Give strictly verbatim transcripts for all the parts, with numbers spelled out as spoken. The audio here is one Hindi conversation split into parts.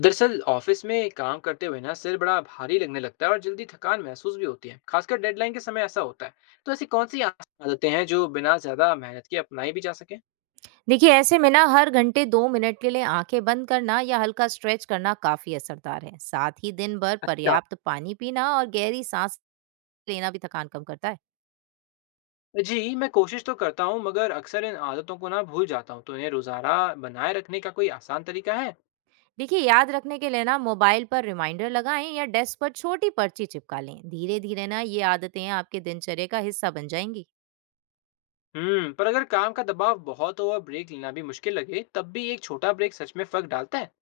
दरअसल ऑफिस में काम करते हुए ना सिर बड़ा भारी लगने लगता है और जल्दी थकान महसूस भी होती है। खासकर डेडलाइन के समय ऐसा होता है। तो ऐसी कौन सी आसान आदतें हैं जो बिना ज्यादा मेहनत के अपनाई भी जा सके? देखिए, ऐसे में ना हर घंटे दो मिनट के लिए आंखें बंद करना या हल्का स्ट्रेच करना काफी असरदार है। साथ ही दिन भर अच्छा। पर्याप्त पानी पीना और गहरी सांस लेना भी थकान कम करता है। जी, मैं कोशिश तो करता हूँ, मगर अक्सर इन आदतों को ना भूल जाता हूँ। तो इन्हें रोजाना बनाए रखने का कोई आसान तरीका है? देखिए, याद रखने के लिए ना मोबाइल पर रिमाइंडर लगाएं या डेस्क पर छोटी पर्ची चिपका लें। धीरे धीरे ना ये आदतें आपके दिनचर्या का हिस्सा बन जाएंगी। हम्म, पर अगर काम का दबाव बहुत हो और ब्रेक लेना भी मुश्किल लगे, तब भी एक छोटा ब्रेक सच में फर्क डालता है?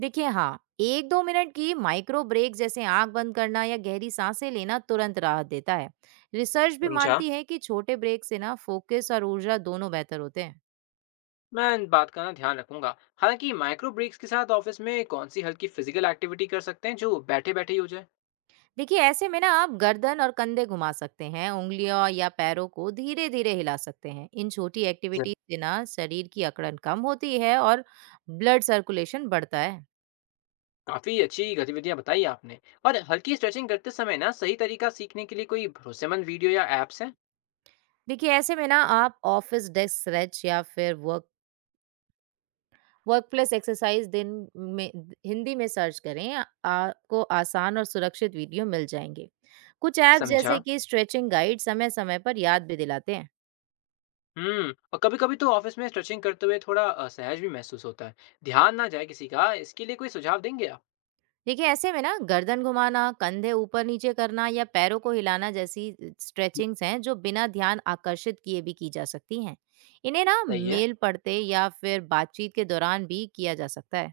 देखिए, हाँ, एक दो मिनट की माइक्रो ब्रेक जैसे आंख बंद करना या गहरी सांसें लेना तुरंत राहत देता है। रिसर्च भी समझा। मानती है कि छोटे ब्रेक से ना फोकस और ऊर्जा दोनों बेहतर होते हैं। मैं इन बात का ना ध्यान रखूंगा। हालांकि माइक्रो ब्रेक्स के साथ ऑफिस में कौन सी हल्की फिजिकल एक्टिविटी कर सकते हैं जो बैठे बैठे ही हो जाए? देखिए, ऐसे में ना आप गर्दन और कंधे घुमा सकते हैं, उंगलियों या पैरों को धीरे धीरे हिला सकते हैं। इन छोटी जरूर। एक्टिविटीज से ना शरीर की अकड़न कम होती है और ब्लड सर्कुलेशन बढ़ता है। काफी अच्छी गतिविधियां बताई आपने। और हल्की स्ट्रेचिंग करते समय ना सही तरीका सीखने के लिए कोई भरोसेमंद वीडियो या एप्स हैं? देखिए, ऐसे में ना आप ऑफिस डेस्क स्ट्रेच या फिर वर्क वर्क प्लेस एक्सरसाइज दिन में हिंदी में सर्च करें। आ- आपको आसान और सुरक्षित वीडियो मिल जाएंगे। कुछ ऐप्स समझा। जैसे कि स्ट्रेचिंग गाइड समय समय पर याद भी दिलाते हैं। हम्म, और कभी कभी तो ऑफिस में स्ट्रेचिंग करते हुए थोड़ा असहज भी महसूस होता है। ध्यान ना जाए किसी का, इसके लिए कोई सुझाव देंगे आप? देखिए, ऐसे में ना गर्दन घुमाना, कंधे ऊपर नीचे करना या पैरों को हिलाना जैसी स्ट्रेचिंग्स हैं जो बिना ध्यान आकर्षित किए भी की जा सकती हैं। इन्हें ना सही है। मेल पढ़ते या फिर बातचीत के दौरान भी किया जा सकता है।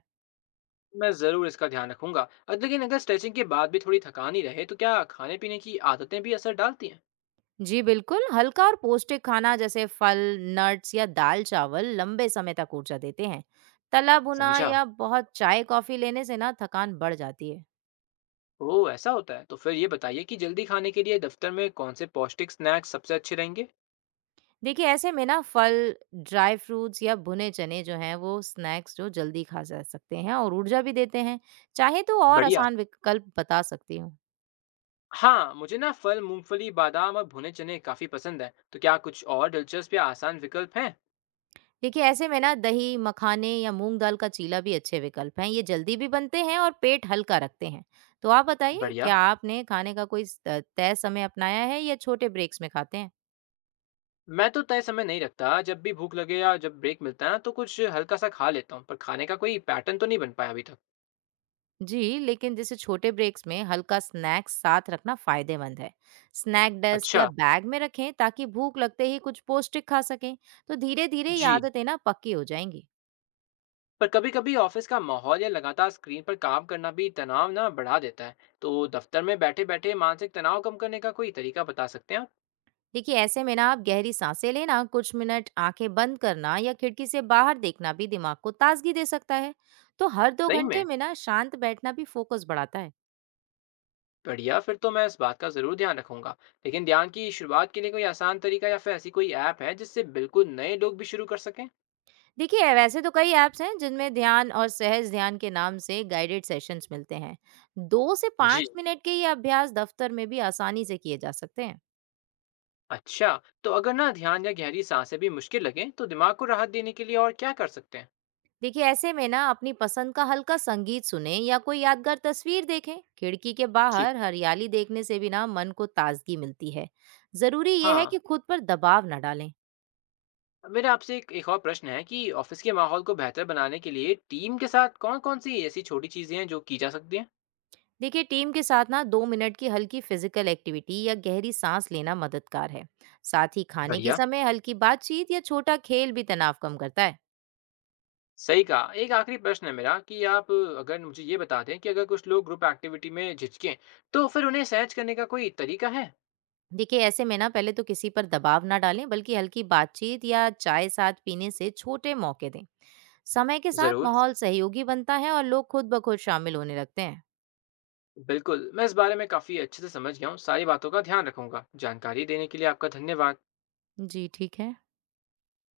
मैं जरूर इसका ध्यान रखूंगा। और लेकिन अगर स्ट्रेचिंग के बाद भी थोड़ी थकान ही रहे, तो क्या खाने पीने की आदतें भी असर डालती हैं? जी बिल्कुल, हल्का और पौष्टिक खाना जैसे फल, नट्स या दाल चावल लंबे समय तक ऊर्जा देते हैं। तला भुना समझा। या बहुत चाय कॉफी लेने से ना थकान बढ़ जाती है। ओह, ऐसा होता है? तो फिर ये बताइए कि जल्दी खाने के लिए दफ्तर में कौन से पौष्टिक स्नैक्स सबसे अच्छे रहेंगे? देखिए, ऐसे में ना फल, ड्राई फ्रूट्स या भुने चने जो हैं वो स्नैक्स जो जल्दी खा जा सकते हैं और ऊर्जा भी देते हैं। चाहे तो और बढ़िया। आसान विकल्प बता सकती हूँ। हाँ, मुझे ना फल, मूंगफली, बादाम और भुने चने काफी पसंद है। तो क्या कुछ और दिलचस्प या आसान विकल्प हैं? देखिए, ऐसे में ना दही, मखाने या मूंग दाल का चीला भी अच्छे विकल्प हैं। ये जल्दी भी बनते हैं और पेट हल्का रखते हैं। तो आप बताइए, बढ़िया। क्या आपने खाने का कोई स- तय समय अपनाया है या छोटे ब्रेक्स में खाते हैं? मैं तो तय समय नहीं रखता, जब भी भूख लगे या जब ब्रेक मिलता है ना, तो कुछ हल्का सा खा लेता हूँ। पर खाने का कोई पैटर्न तो नहीं बन पाया अभी तक। जी, लेकिन जैसे छोटे ब्रेक्स में हल्का स्नैक्स साथ रखना फायदेमंद है। स्नैक डेस्क या अच्छा। बैग में रखें ताकि भूख लगते ही कुछ पौष्टिक खा सकें। तो धीरे धीरे ये जी, आदतें ना पक्की हो जाएंगी। पर कभी कभी ऑफिस का माहौल या लगातार स्क्रीन पर काम करना भी तनाव ना बढ़ा देता है। तो दफ्तर में बैठे बैठे मानसिक तनाव कम करने का कोई तरीका बता सकते हैं आप? देखिए, ऐसे में ना आप गहरी सांसें लेना, कुछ मिनट आंखें बंद करना या खिड़की से बाहर देखना भी दिमाग को ताजगी दे सकता है। तो हर दो सही में। घंटे में ना शांत बैठना भी फोकस बढ़ाता है। बढ़िया, फिर तो मैं इस बात का ज़रूर ध्यान रखूँगा। लेकिन ध्यान की शुरुआत के लिए कोई आसान तरीका या फिर ऐसी कोई ऐप है, जिससे बिल्कुल नए लोग भी शुरू कर सकें? देखिए, वैसे तो कई ऐप्स हैं जिनमें ध्यान और सहज ध्यान के नाम से गाइडेड सेशंस मिलते हैं। दो से जी। पाँच मिनट के ये अभ्यास दफ्तर में भी आसानी से किए जा सकते हैं। अच्छा, तो अगर ना ध्यान या गहरी सांसें भी मुश्किल लगें, तो दिमाग को राहत देने के लिए और क्या कर सकते हैं? देखिए, ऐसे में ना अपनी पसंद का हल्का संगीत सुने या कोई यादगार तस्वीर देखें। खिड़की के ठीक। बाहर हरियाली देखने से भी ना मन को ताजगी मिलती है। ज़रूरी ये है हाँ, कि खुद पर दबाव ना डालें। मेरा आपसे एक, एक और प्रश्न है कि ऑफिस के माहौल को बेहतर बनाने के लिए टीम के साथ कौन-कौन सी ऐसी छोटी चीज़ें हैं, जो की जा सकती हैं? देखिए, टीम के साथ ना दो मिनट की हल्की फिजिकल एक्टिविटी या गहरी सांस लेना मददगार है। साथ ही खाने के बढ़िया। समय हल्की बातचीत या छोटा खेल भी तनाव कम करता है। सही कहा। एक आखिरी प्रश्न है मेरा कि आप अगर मुझे ये बता दें कि अगर कुछ लोग ग्रुप एक्टिविटी में झिझकें, तो फिर उन्हें सहज करने का कोई तरीका है? देखिए, ऐसे में ना पहले तो किसी पर दबाव ना डालें, बल्कि हल्की बातचीत या चाय साथ पीने से छोटे मौके दें। समय के साथ ज़रूर। माहौल सहयोगी बनता है और लोग खुद ब खुद शामिल होने लगते हैं। बिल्कुल, मैं इस बारे में काफ़ी अच्छे से समझ गया हूँ। सारी बातों का ध्यान रखूँगा। जानकारी देने के लिए आपका धन्यवाद। जी, ठीक है।